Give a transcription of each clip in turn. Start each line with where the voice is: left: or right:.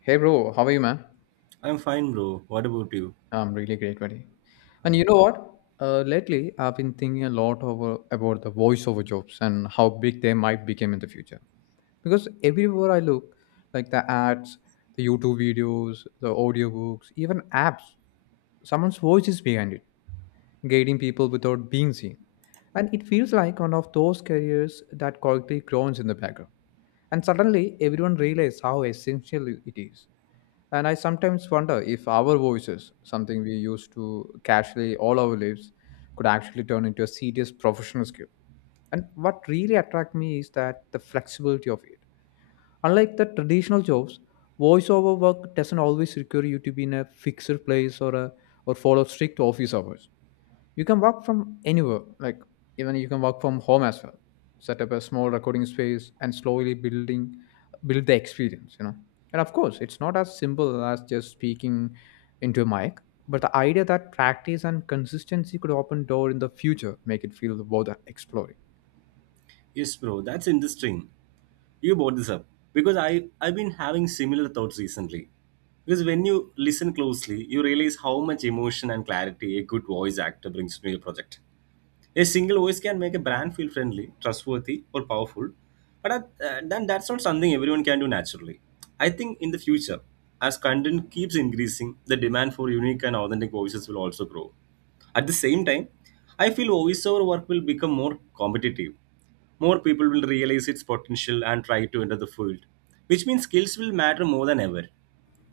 left: Hey bro, how are you, man?
right: I'm fine, bro. What about you?
left: I'm really great, buddy. And you know what? Lately, I've been thinking a lot over about the voiceover jobs and how big they might become in the future. Because everywhere I look, like the ads, the YouTube videos, the audiobooks, even apps, someone's voice is behind it, guiding people without being seen. And it feels like one of those careers that quietly groans in the background. And suddenly, everyone realizes how essential it is. And I sometimes wonder if our voices, something we used to casually all our lives, could actually turn into a serious professional skill. And what really attracted me is that the flexibility of it. Unlike the traditional jobs, voiceover work doesn't always require you to be in a fixed place or follow strict office hours. You can work from anywhere. Like, even you can work from home as well, set up a small recording space and slowly build the experience, you know. And of course, it's not as simple as just speaking into a mic, but the idea that practice and consistency could open door in the future make it feel worth exploring.
right: Yes, bro. That's interesting. You brought this up because I've been having similar thoughts recently. Because when you listen closely, you realize how much emotion and clarity a good voice actor brings to your project. A single voice can make a brand feel friendly, trustworthy, or powerful, but then that's not something everyone can do naturally. I think in the future, as content keeps increasing, the demand for unique and authentic voices will also grow. At the same time, I feel voiceover work will become more competitive. More people will realize its potential and try to enter the field, which means skills will matter more than ever.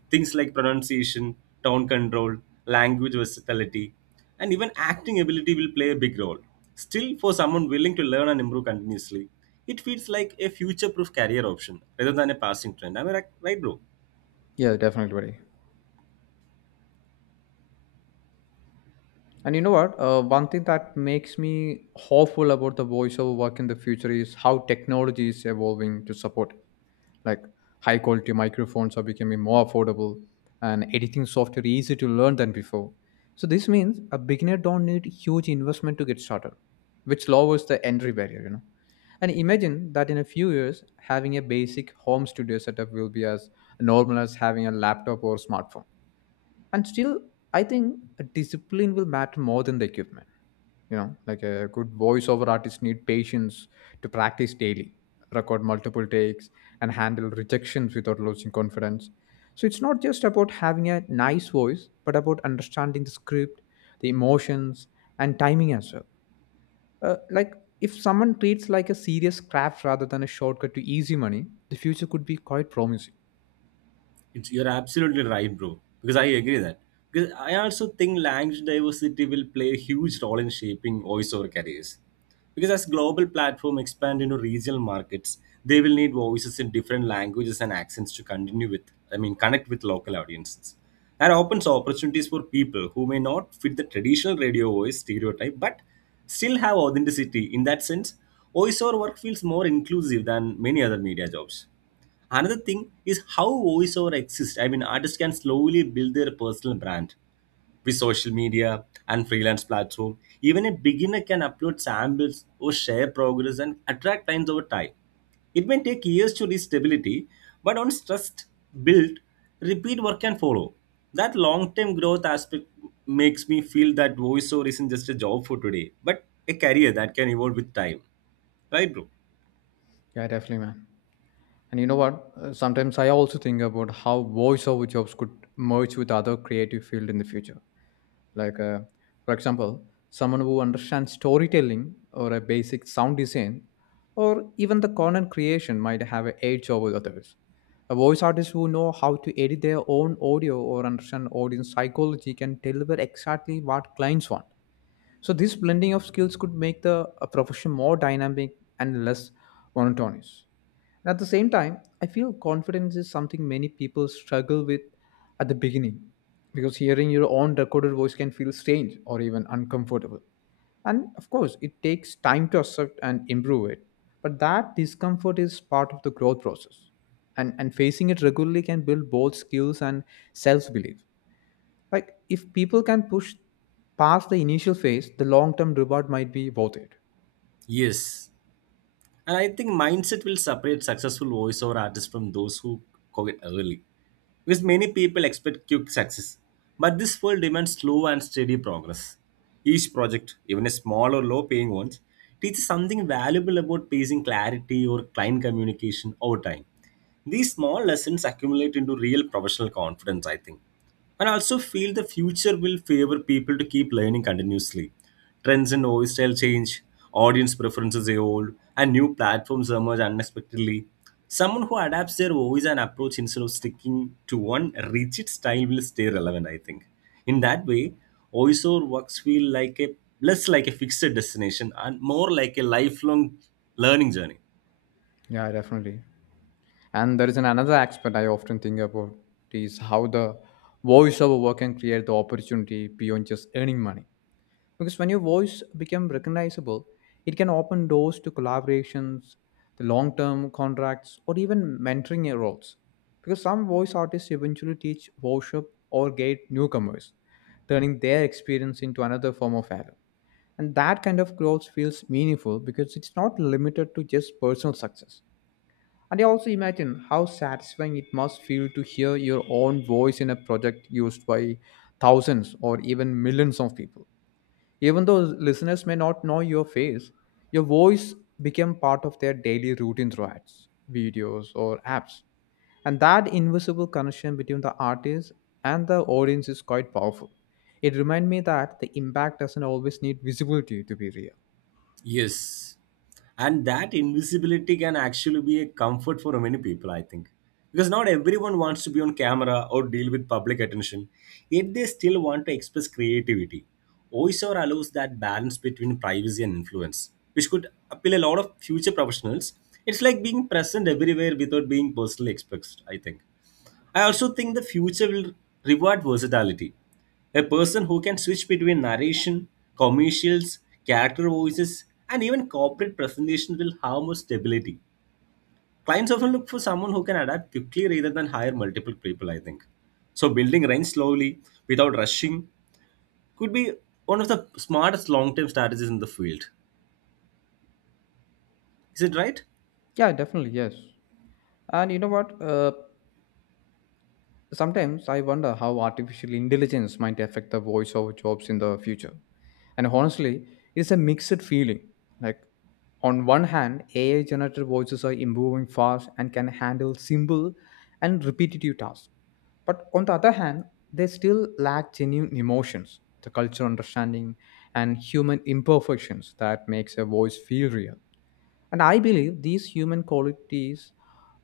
right: Things like pronunciation, tone control, language versatility, and even acting ability will play a big role. Still, for someone willing to learn and improve continuously, it feels like a future proof career option rather than a passing trend. Am I right, bro?
left: Yeah, definitely, buddy. And you know what One thing that makes me hopeful about the voiceover work in the future is how technology is evolving to support it, like high quality microphones are becoming more affordable and editing software easy to learn than before. So this means a beginner don't need huge investment to get started, which lowers the entry barrier, you know. And imagine that in a few years having a basic home studio setup will be as normal as having a laptop or smartphone. And still, I think a discipline will matter more than the equipment. You know, like a good voiceover artist need patience to practice daily, record multiple takes, and handle rejections without losing confidence. So it's not just about having a nice voice but about understanding the script, the emotions, and timing as well. Like, if someone treats like a serious craft rather than a shortcut to easy money, the future could be quite promising.
right: It's, you're absolutely right, bro. Because I agree that. Because I also think language diversity will play a huge role in shaping voiceover careers. Because as global platforms expand into regional markets, they will need voices in different languages and accents to continue with, I mean, connect with local audiences. That opens opportunities for people who may not fit the traditional radio voice stereotype, but still have authenticity. In that sense, voiceover work feels more inclusive than many other media jobs. Another thing is how voiceover exists, I mean artists can slowly build their personal brand with social media and freelance platform. Even a beginner can upload samples or share progress and attract clients over time. It may take years to reach stability, but once trust built, repeat work can follow. That long-term growth aspect makes me feel that voiceover isn't just a job for today but a career that can evolve with time, right bro?
left: Yeah, definitely, man. And you know what? Sometimes I also think about how voiceover jobs could merge with other creative field in the future. Like, uh, for example, someone who understands storytelling or a basic sound design or even the content creation might have an edge over others. A voice artist who know how to edit their own audio or understand audience psychology can deliver exactly what clients want. So this blending of skills could make the profession more dynamic and less monotonous. At the same time, I feel confidence is something many people struggle with at the beginning, because hearing your own recorded voice can feel strange or even uncomfortable. And of course, it takes time to accept and improve it. But that discomfort is part of the growth process. And facing it regularly can build both skills and self belief. Like, if people can push past the initial phase, the long term reward might be worth it.
right: Yes. And I think mindset will separate successful voiceover artists from those who quit early. Because many people expect quick success. But this world demands slow and steady progress. Each project, even a small or low paying one, teaches something valuable about pacing clarity or client communication over time. These small lessons accumulate into real professional confidence, I think. And I also feel the future will favor people to keep learning continuously. Trends in voice style change, audience preferences evolve, and new platforms emerge unexpectedly. Someone who adapts their voice and approach instead of sticking to one rigid style will stay relevant, I think. In that way, voiceover works feel like a less like a fixed destination and more like a lifelong learning journey.
left: Yeah, definitely. And there is an another aspect I often think about is how the voiceover work can create the opportunity beyond just earning money. Because when your voice become recognizable, it can open doors to collaborations, the long-term contracts, or even mentoring roles. Because some voice artists eventually teach, worship, or guide newcomers, turning their experience into another form of value. And that kind of growth feels meaningful because it's not limited to just personal success. And I also imagine how satisfying it must feel to hear your own voice in a project used by thousands or even millions of people. Even though listeners may not know your face, your voice became part of their daily routine through ads, videos, or apps. And that invisible connection between the artist and the audience is quite powerful. It reminds me that the impact doesn't always need visibility to be real.
right: Yes. And that invisibility can actually be a comfort for many people, I think. Because not everyone wants to be on camera or deal with public attention, yet they still want to express creativity. OISOR allows that balance between privacy and influence, which could appeal a lot of future professionals. It's like being present everywhere without being personally expressed, I think. I also think the future will reward versatility. A person who can switch between narration, commercials, character voices, and even corporate presentations will have more stability. Clients often look for someone who can adapt quickly rather than hire multiple people, I think. So, building range slowly without rushing could be one of the smartest long term strategies in the field. Is it right?
left: Yeah, definitely, yes. And you know what? Sometimes I wonder how artificial intelligence might affect the voiceover jobs in the future. And honestly, it's a mixed feeling. Like, on one hand, AI generated voices are improving fast and can handle simple and repetitive tasks. But on the other hand, they still lack genuine emotions, the cultural understanding, and human imperfections that makes a voice feel real. And I believe these human qualities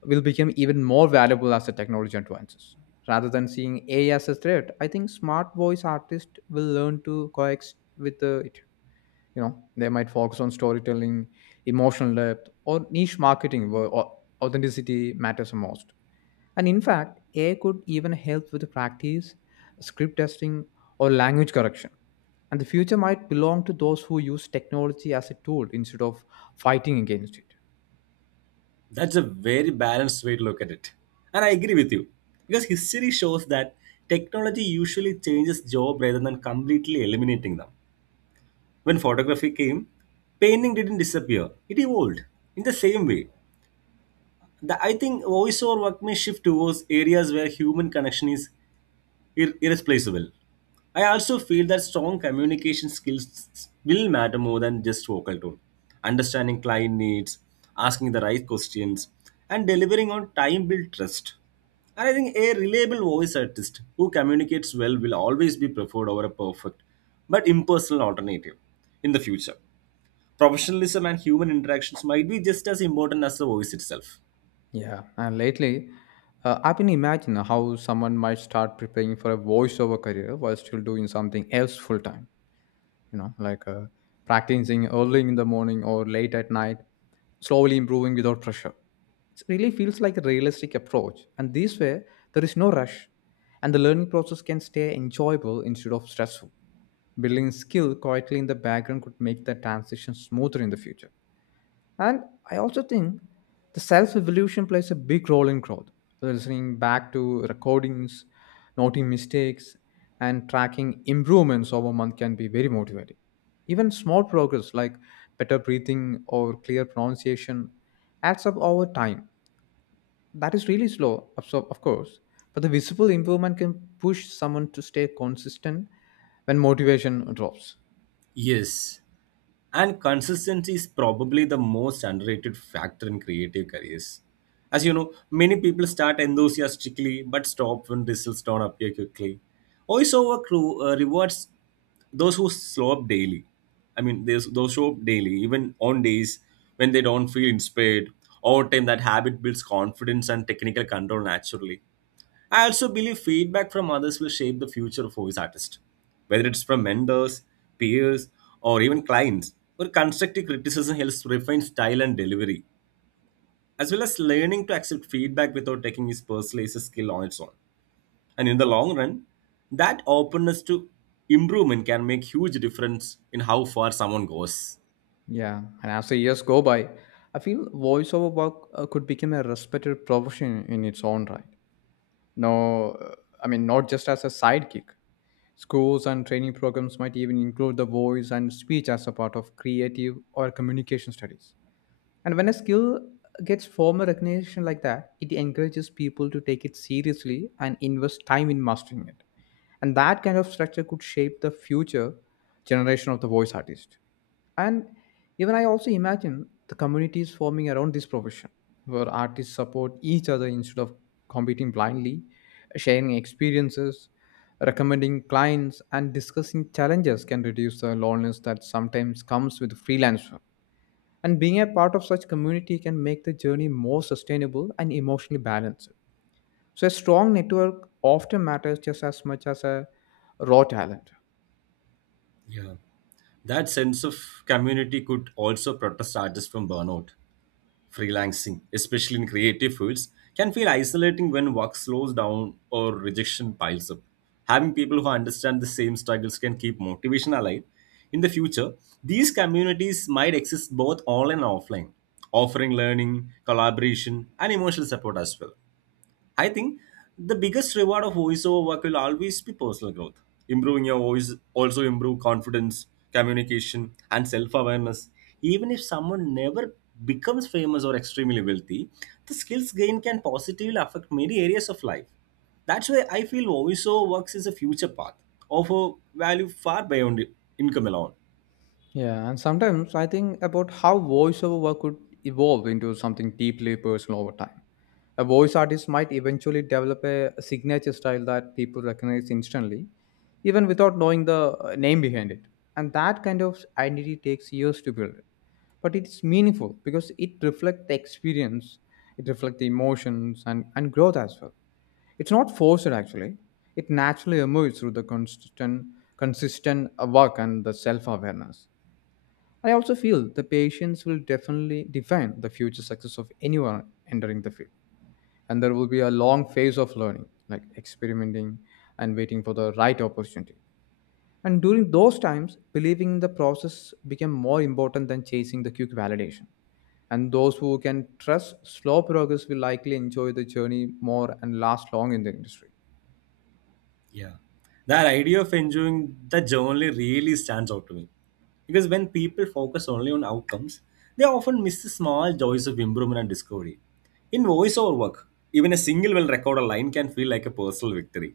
left: will become even more valuable as the technology advances. Rather than seeing AI as a threat, I think smart voice artists will learn to coexist with it. You know, they might focus on storytelling, emotional depth, or niche marketing where authenticity matters the most. And in fact, AI could even help with practice, script testing, or language correction. And the future might belong to those who use technology as a tool instead of fighting against it.
right: That's a very balanced way to look at it. And I agree with you. Because history shows that technology usually changes job rather than completely eliminating them. When photography came, painting didn't disappear, it evolved. In the same way, I think voiceover work may shift towards areas where human connection is irreplaceable. I also feel that strong communication skills will matter more than just vocal tone. Understanding client needs, asking the right questions, and delivering on time build trust. And I think a reliable voice artist who communicates well will always be preferred over a perfect but impersonal alternative in the future. Professionalism and human interactions might be just as important as the voice itself.
left: Yeah, and lately, I've been imagining how someone might start preparing for a voiceover career while still doing something else full time. You know, like uh, Practicing early in the morning or late at night, slowly improving without pressure. It really feels like a realistic approach, and this way, there is no rush, and the learning process can stay enjoyable instead of stressful. Building skill quietly in the background could make the transition smoother in the future. And I also think the self evolution plays a big role in growth. So, listening back to recordings, noting mistakes, and tracking improvements over a month can be very motivating. Even small progress like better breathing or clear pronunciation adds up over time. That is really slow, of course, but the visible improvement can push someone to stay consistent when motivation drops.
right: Yes, and consistency is probably the most underrated factor in creative careers. As you know, many people start enthusiastically but stop when results don't appear quickly. Voiceover crew rewards those who slow up daily. I mean, those show up daily, even on days when they don't feel inspired. Over time, that habit builds confidence and technical control naturally. I also believe feedback from others will shape the future of voice artists, whether it's from mentors, peers, or even clients. Where constructive criticism helps refine style and delivery, as well as learning to accept feedback without taking it personally is a skill on its own. And in the long run, that openness to improvement can make huge difference in how far someone goes.
left: Yeah, and as the years go by, I feel voiceover work could become a respected profession in its own right. No, uh, Not just as a sidekick. Schools and training programs might even include the voice and speech as a part of creative or communication studies. And when a skill gets formal recognition like that, it encourages people to take it seriously and invest time in mastering it. And that kind of structure could shape the future generation of the voice artist. And even I also imagine the communities forming around this profession, where artists support each other instead of competing blindly, sharing experiences, recommending clients, and discussing challenges can reduce the loneliness that sometimes comes with freelance work. And being a part of such community can make the journey more sustainable and emotionally balanced. So a strong network often matters just as much as a raw talent.
right: Yeah, that sense of community could also protect artists from burnout freelancing, especially in creative fields, can feel isolating when work slows down or rejection piles up. Having people who understand the same struggles can keep motivation alive. In the future, these communities might exist both online and offline, offering learning, collaboration, and emotional support as well. I think the biggest reward of voiceover work will always be personal growth. Improving your voice also improve confidence, communication, and self-awareness. Even if someone never becomes famous or extremely wealthy, the skills gained can positively affect many areas of life. That's why I feel voiceover works is a future path, offer value far beyond income alone.
left: Yeah, and sometimes I think about how voiceover work could evolve into something deeply personal over time. A voice artist might eventually develop a signature style that people recognize instantly, even without knowing the name behind it. And that kind of identity takes years to build. But it's meaningful because it reflects the experience, it reflects the emotions and growth as well. It's not forced actually. It naturally emerges through the consistent work and the self-awareness. I also feel the patience will definitely define the future success of anyone entering the field. And there will be a long phase of learning, like experimenting and waiting for the right opportunity. And during those times, believing in the process became more important than chasing the quick validation. And those who can trust slow progress will likely enjoy the journey more and last long in the industry.
right: Yeah. That idea of enjoying the journey really stands out to me. Because when people focus only on outcomes, they often miss the small joys of improvement and discovery. In voiceover work, even a single well recorded line can feel like a personal victory.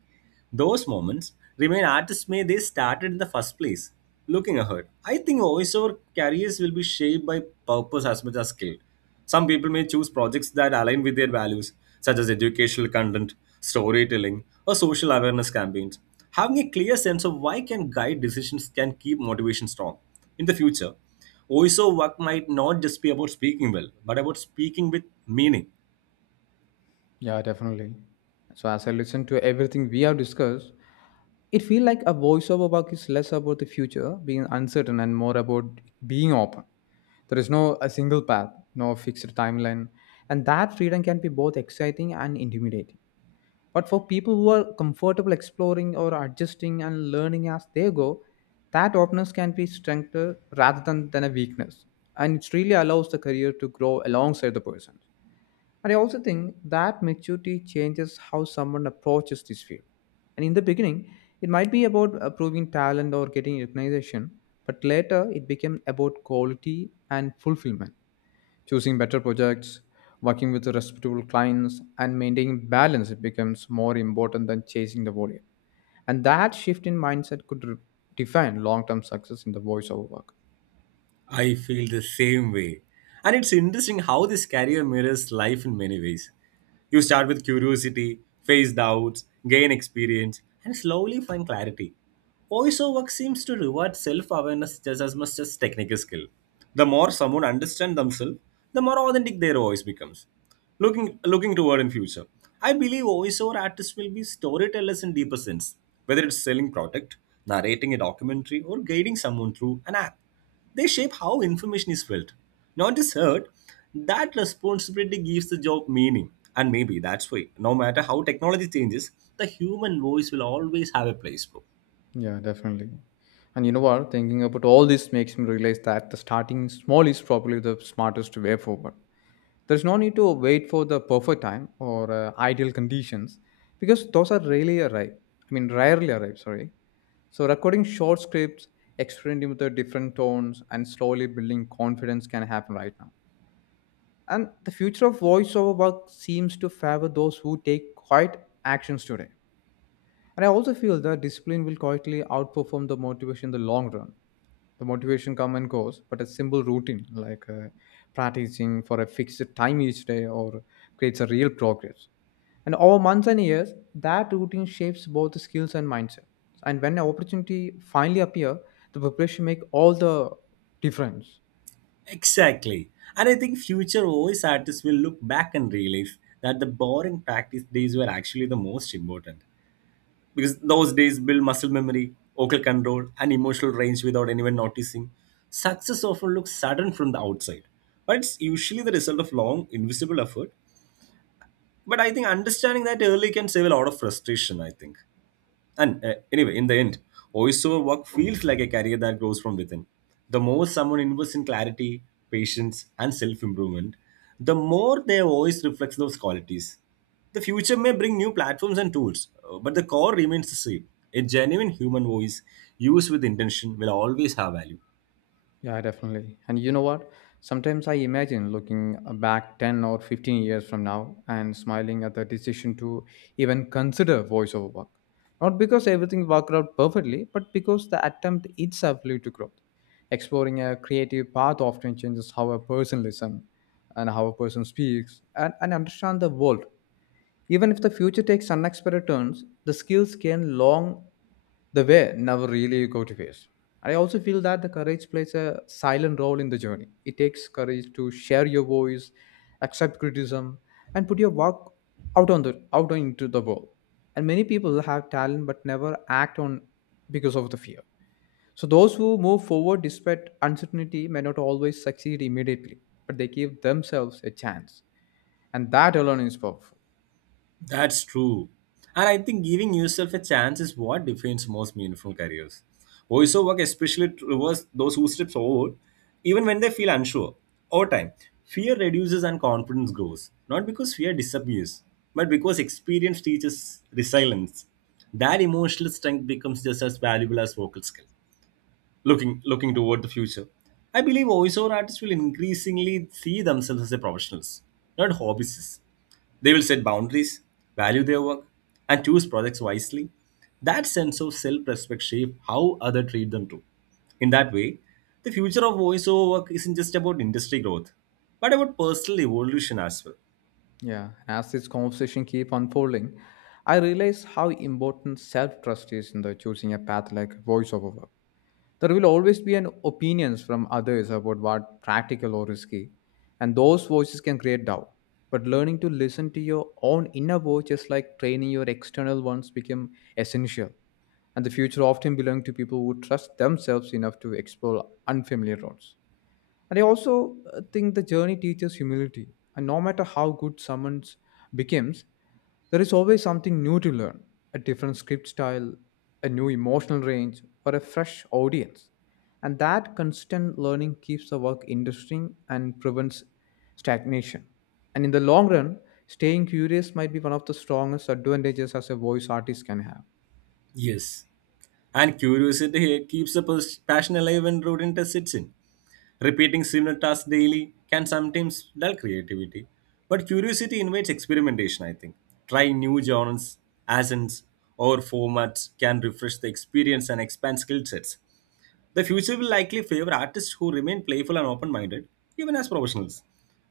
right: Those moments remain artists may they started in the first place. Looking ahead, I think voiceover careers will be shaped by purpose as much as skill. Some people may choose projects that align with their values, such as educational content, storytelling, or social awareness campaigns. Having a clear sense of why can guide decisions can keep motivation strong. In the future, OISO work might not just be about speaking well, but about speaking with meaning.
left: Yeah, definitely. So as I listen to everything we have discussed, it feels like a voiceover work is less about the future being uncertain and more about being open. There is no a single path, no fixed timeline, and that freedom can be both exciting and intimidating. But for people who are comfortable exploring or adjusting and learning as they go, that openness can be strength rather than a weakness. And it really allows the career to grow alongside the person. And I also think that maturity changes how someone approaches this field. And in the beginning, it might be about proving talent or getting recognition, but later it became about quality and fulfillment, choosing better projects, working with respectable clients, and maintaining balance. It becomes more important than chasing the volume. And that shift in mindset could define long-term success in the voiceover work.
right: I feel the same way. And it's interesting how this career mirrors life in many ways. You start with curiosity, face doubts, gain experience, and slowly find clarity. Also, work seems to reward self awareness just as much as technical skill. The more someone understands themselves, the more authentic their voice becomes. Looking toward in future, I believe voiceover artists will be storytellers in deeper sense, whether it's selling product, narrating a documentary, or guiding someone through an app, they shape how information is felt, not just heard. That responsibility gives the job meaning. And maybe that's why, no matter how technology changes, the human voice will always have a place, bro.
left: Yeah, definitely. And you know what? Thinking about all this makes me realize that the starting small is probably the smartest way forward. There's no need to wait for the perfect time or ideal conditions because those are rarely arrive. Sorry. So recording short scripts, experimenting with the different tones, and slowly building confidence can happen right now. And the future of voiceover work seems to favor those who take quiet actions today. And I also feel that discipline will quietly outperform the motivation in the long run. The motivation come and goes, but a simple routine like practicing for a fixed time each day or creates a real progress. And over months and years, that routine shapes both the skills and mindset. And when an opportunity finally appear, the preparation make all the difference.
right: Exactly. And I think future voice artists will look back and realize that the boring practice days were actually the most important. Because those days build muscle memory, vocal control, and emotional range without anyone noticing. Success often looks sudden from the outside, but it's usually the result of long, invisible effort. But I think understanding that early can save a lot of frustration, I think. And anyway, in the end, voiceover work feels like a career that grows from within. The more someone invests in clarity, patience and self-improvement, the more their voice reflects those qualities. The future may bring new platforms and tools, but the core remains the same. A genuine human voice used with intention will always have value.
left: Yeah, definitely. And you know what? Sometimes I imagine looking back 10 or 15 years from now and smiling at the decision to even consider voiceover work. Not because everything worked out perfectly, but because the attempt itself led to growth. Exploring a creative path often changes how a person listens and how a person speaks and understand the world. Even if the future takes unexpected turns, the skills gained long the way never really go to face. I also feel that the courage plays a silent role in the journey. It takes courage to share your voice, accept criticism, and put your work out on the out into the world. And many people have talent but never act on because of the fear. So those who move forward despite uncertainty may not always succeed immediately, but they give themselves a chance, and that alone is powerful.
right: That's true. And I think giving yourself a chance is what defines most meaningful careers. Voiceover work especially rewards those who step forward, even when they feel unsure. Over time, fear reduces and confidence grows. Not because fear disappears, but because experience teaches resilience. That emotional strength becomes just as valuable as vocal skill looking toward the future. I believe voiceover artists will increasingly see themselves as a professionals, not hobbyists. They will set boundaries, value their work, and choose projects wisely. That sense of self-respect shape how other treat them too. In that way, the future of voiceover work isn't just about industry growth, but about personal evolution as well.
left: Yeah, as this conversation keep unfolding, I realize how important self-trust is in the choosing a path like voiceover work. There will always be an opinions from others about what practical or risky, and those voices can create doubt. But learning to listen to your own inner voice, just like training your external ones, become essential. And the future often belongs to people who trust themselves enough to explore unfamiliar roads. And I also think the journey teaches humility. And no matter how good someone becomes, there is always something new to learn, a different script style, a new emotional range, or a fresh audience. And that constant learning keeps the work interesting and prevents stagnation. And in the long run, staying curious might be one of the strongest advantages as a voice artist can have.
right: Yes, and curiosity keeps the passion alive when routine test sits in. Repeating similar tasks daily can sometimes dull creativity, but curiosity invites experimentation, I think. Trying new genres, accents, or formats can refresh the experience and expand skill sets. The future will likely favor artists who remain playful and open minded, even as professionals.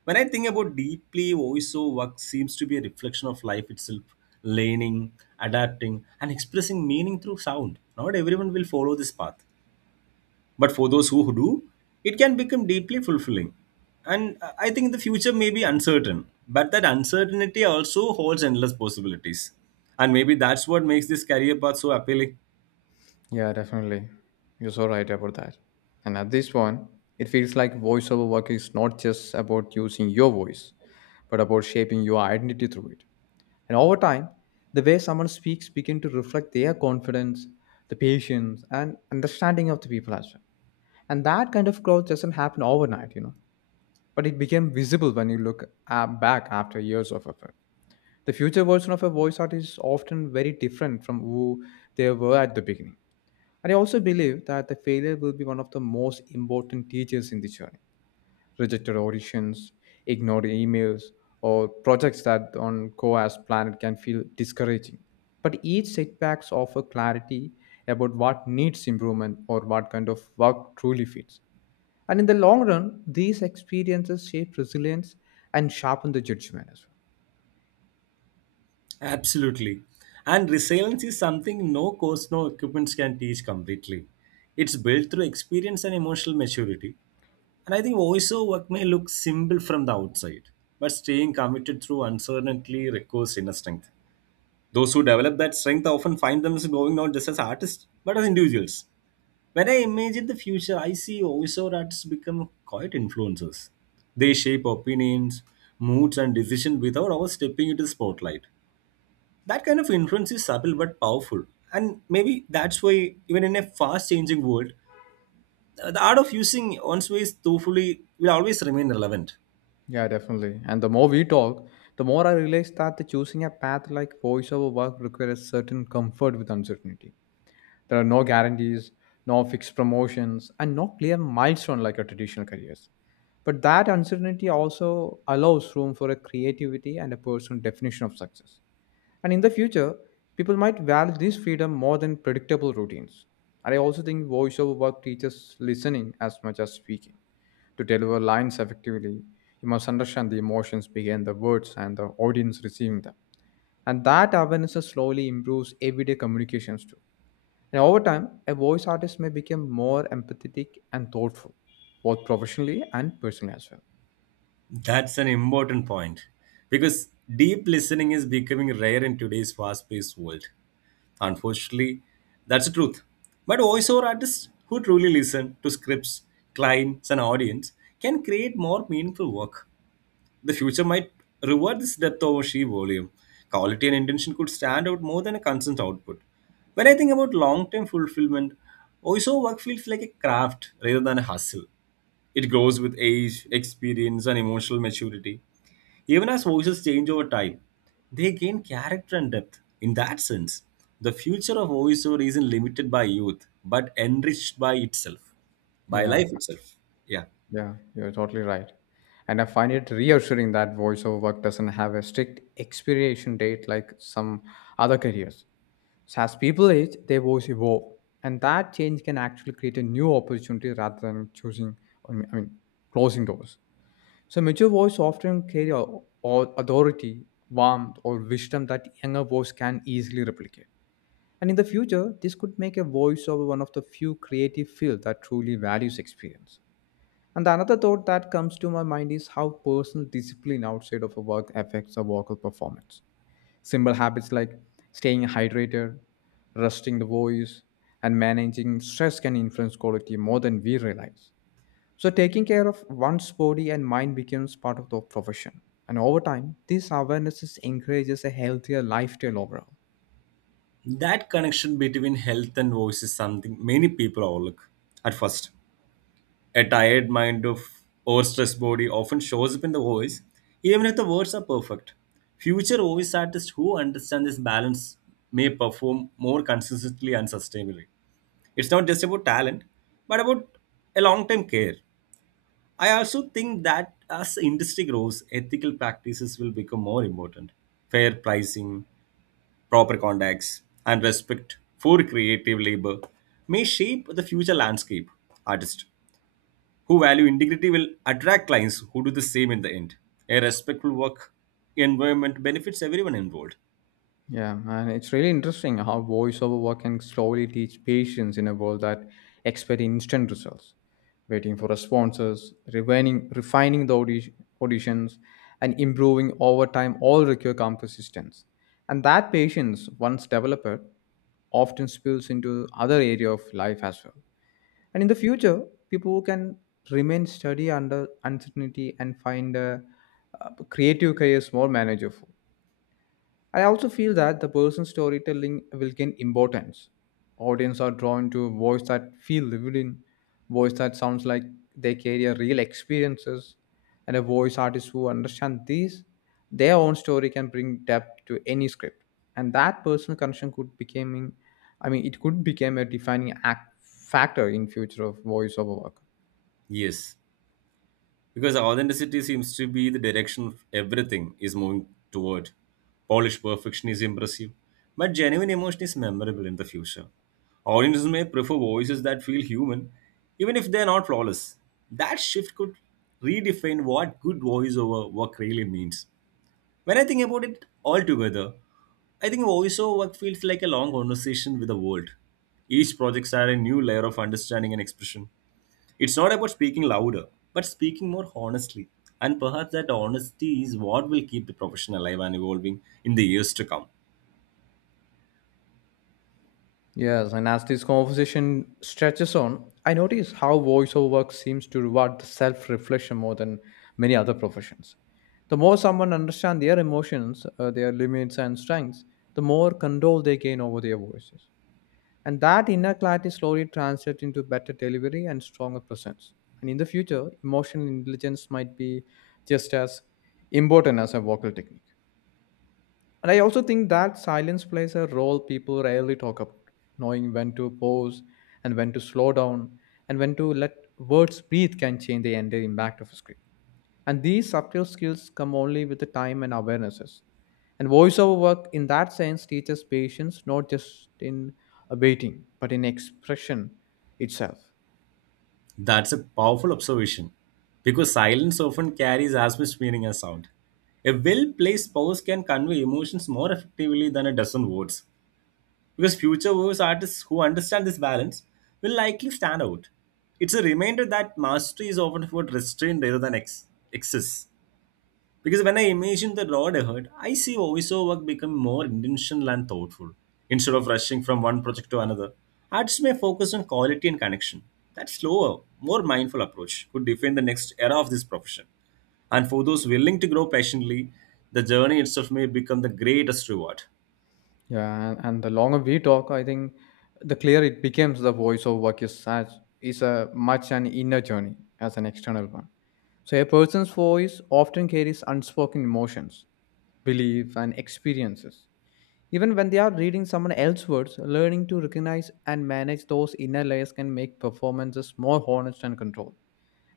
right: When I think about deeply, voiceover work seems to be a reflection of life itself, learning, adapting, and expressing meaning through sound. Not everyone will follow this path but for those who do, it can become deeply fulfilling. And I think the future may be uncertain, but that uncertainty also holds endless possibilities. And maybe that's what makes this career path so appealing.
left: Yeah, definitely. You're so right about that. And at this point, it feels like voiceover work is not just about using your voice, but about shaping your identity through it. And over time, the way someone speaks begin to reflect their confidence, the patience, and understanding of the people as well. And that kind of growth doesn't happen overnight, you know. But it became visible when you look back after years of effort. The future version of a voice artist is often very different from who they were at the beginning, and I also believe that the failure will be one of the most important teachers in the journey. Rejected auditions, ignored emails, or projects that on go as planned can feel discouraging. But each setbacks offer clarity about what needs improvement or what kind of work truly fits. And in the long run, these experiences shape resilience and sharpen the judgment as well.
right: Absolutely. And resilience is something no course, no equipments can teach completely. It's built through experience and emotional maturity. And I think voiceover work may look simple from the outside, but staying committed through uncertainty requires inner strength. Those who develop that strength often find themselves going not just as artists, but as individuals. When I imagine the future, I see voiceover artists become quiet influencers. They shape opinions, moods, and decisions without ever stepping into the spotlight. That kind of influence is subtle but powerful. And maybe that's why, even in a fast changing world, the art of using one's ways thoughtfully will always remain relevant.
left: Yeah, definitely. And the more we talk, the more I realize that the choosing a path like voiceover work requires certain comfort with uncertainty. There are no guarantees, no fixed promotions, and no clear milestone like a traditional careers. But that uncertainty also allows room for a creativity and a personal definition of success. And in the future, people might value this freedom more than predictable routines. And I also think voiceover work teaches listening as much as speaking. To deliver lines effectively, you must understand the emotions behind the words and the audience receiving them. And that awareness slowly improves everyday communications too. And over time, a voice artist may become more empathetic and thoughtful, both professionally and personally as well.
right: That's an important point because deep listening is becoming rare in today's fast paced world. Unfortunately, that's the truth. But voiceover artists who truly listen to scripts, clients, and audience can create more meaningful work. The future might reward this depth over sheer volume. Quality and intention could stand out more than a constant output. When I think about long term fulfillment, voiceover work feels like a craft rather than a hustle. It grows with age, experience, and emotional maturity. Even as voices change over time, they gain character and depth. In that sense, the future of voiceover isn't limited by youth, but enriched by itself, by
left: Yeah,
right: life itself. Yeah.
left: yeah, you're totally right. And I find it reassuring that voiceover work doesn't have a strict expiration date like some other careers. So as people age, their voice evolve, and that change can actually create a new opportunity rather than choosing, I mean, closing doors. So mature voice often carry authority, warmth, or wisdom that younger voice can easily replicate. And in the future, this could make a voiceover one of the few creative fields that truly values experience. And the another thought that comes to my mind is how personal discipline outside of a work affects a vocal performance. Simple habits like staying hydrated, resting the voice, and managing stress can influence quality more than we realize. So, taking care of one's body and mind becomes part of the profession. And over time, this awareness encourages a healthier lifestyle overall.
right: That connection between health and voice is something many people overlook at first. A tired mind of or stressed body often shows up in the voice, even if the words are perfect. Future voice artists who understand this balance may perform more consistently and sustainably. It's not just about talent, but about a long-term care. I also think that as the industry grows, ethical practices will become more important. Fair pricing, proper contacts, and respect for creative labor may shape the future landscape. Artist who value integrity will attract clients who do the same in the end. A respectful work environment benefits everyone involved.
left: Yeah, and it's really interesting how voiceover work can slowly teach patience in a world that expect instant results, waiting for responses, refining the auditions, and improving over time all require calm persistence. And that patience, once developed, often spills into other area of life as well. And in the future, people who can remain steady under uncertainty and find a, creative careers more manageable. I also feel that the person's storytelling will gain importance. Audience are drawn to a voice that feel lived in, voice that sounds like they carry a real experiences, and a voice artist who understand these, their own story can bring depth to any script. And that personal connection could becoming, I mean, it could become a defining act factor in future of voiceover work.
right: Yes, because authenticity seems to be the direction of everything is moving toward. Polished perfection is impressive, but genuine emotion is memorable in the future. Audiences may prefer voices that feel human, even if they're not flawless. That shift could redefine what good voiceover work really means. When I think about it all together, I think voiceover work feels like a long conversation with the world. Each projects add a new layer of understanding and expression. It's not about speaking louder, but speaking more honestly. And perhaps that honesty is what will keep the profession alive and evolving in the years to come.
left: Yes, and as this conversation stretches on, I notice how voiceover work seems to reward the self reflection more than many other professions. The more someone understands their emotions, their limits, and strengths, the more control they gain over their voices. And that inner clarity slowly translates into better delivery and stronger presence. And in the future, emotional intelligence might be just as important as a vocal technique. And I also think that silence plays a role people rarely talk about, knowing when to pause and when to slow down and when to let words breathe can change the entire impact of a script. And these subtle skills come only with the time and awarenesses. And voiceover work, in that sense, teaches patience not just in waiting, but in expression itself.
right: That's a powerful observation because silence often carries as much meaning as sound. A well placed pause can convey emotions more effectively than a dozen words. Because future works artists who understand this balance will likely stand out. It's a reminder that mastery is often about restraint rather than excess. Because when I imagine the road ahead, I see voiceover work become more intentional and thoughtful. Instead of rushing from one project to another, artists may focus on quality and connection. That slower, more mindful approach could define the next era of this profession. And for those willing to grow passionately, the journey itself may become the greatest reward.
left: Yeah, and the longer we talk, I think the clearer it becomes the voice of work is such is a much an inner journey as an external one. So a person's voice often carries unspoken emotions, beliefs, and experiences. Even when they are reading someone else's words, learning to recognize and manage those inner layers can make performances more honest and controlled.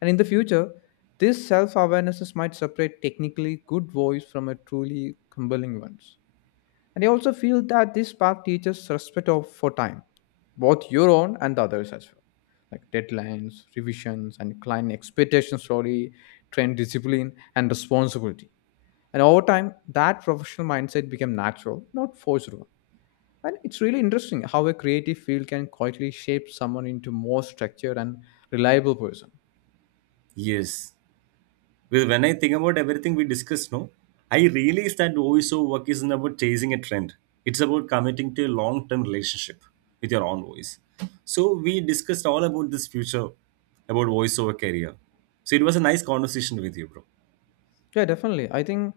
left: And in the future, this self-awareness might separate technically good voice from a truly compelling ones. And I also feel that this path teaches respect of, for time, both your own and the others as well. Like deadlines, revisions, and client expectations slowly train discipline and responsibility. And over time, that professional mindset became natural, not forced one. And it's really interesting how a creative field can quietly shape someone into more structured and reliable person.
right: Yes, well, when I think about everything we discussed, no, I realize that voiceover work isn't about chasing a trend. It's about committing to a long-term relationship with your own voice. So we discussed all about this future, about voiceover career. So it was a nice conversation with you, bro.
left: Yeah, definitely. I think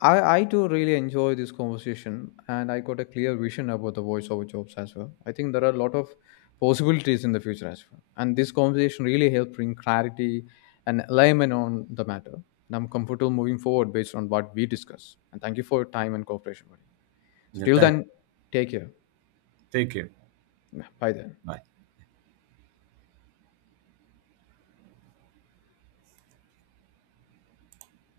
left: I I too really enjoy this conversation, and I got a clear vision about the voiceover jobs as well. I think there are a lot of possibilities in the future as well, and this conversation really helped bring clarity and alignment on the matter. And I'm comfortable moving forward based on what we discuss. And thank you for your time and cooperation, buddy. So
right: Yeah,
left: till
right: thank.
left: then, take care.
right: Take care.
left: Bye then.
right: Bye.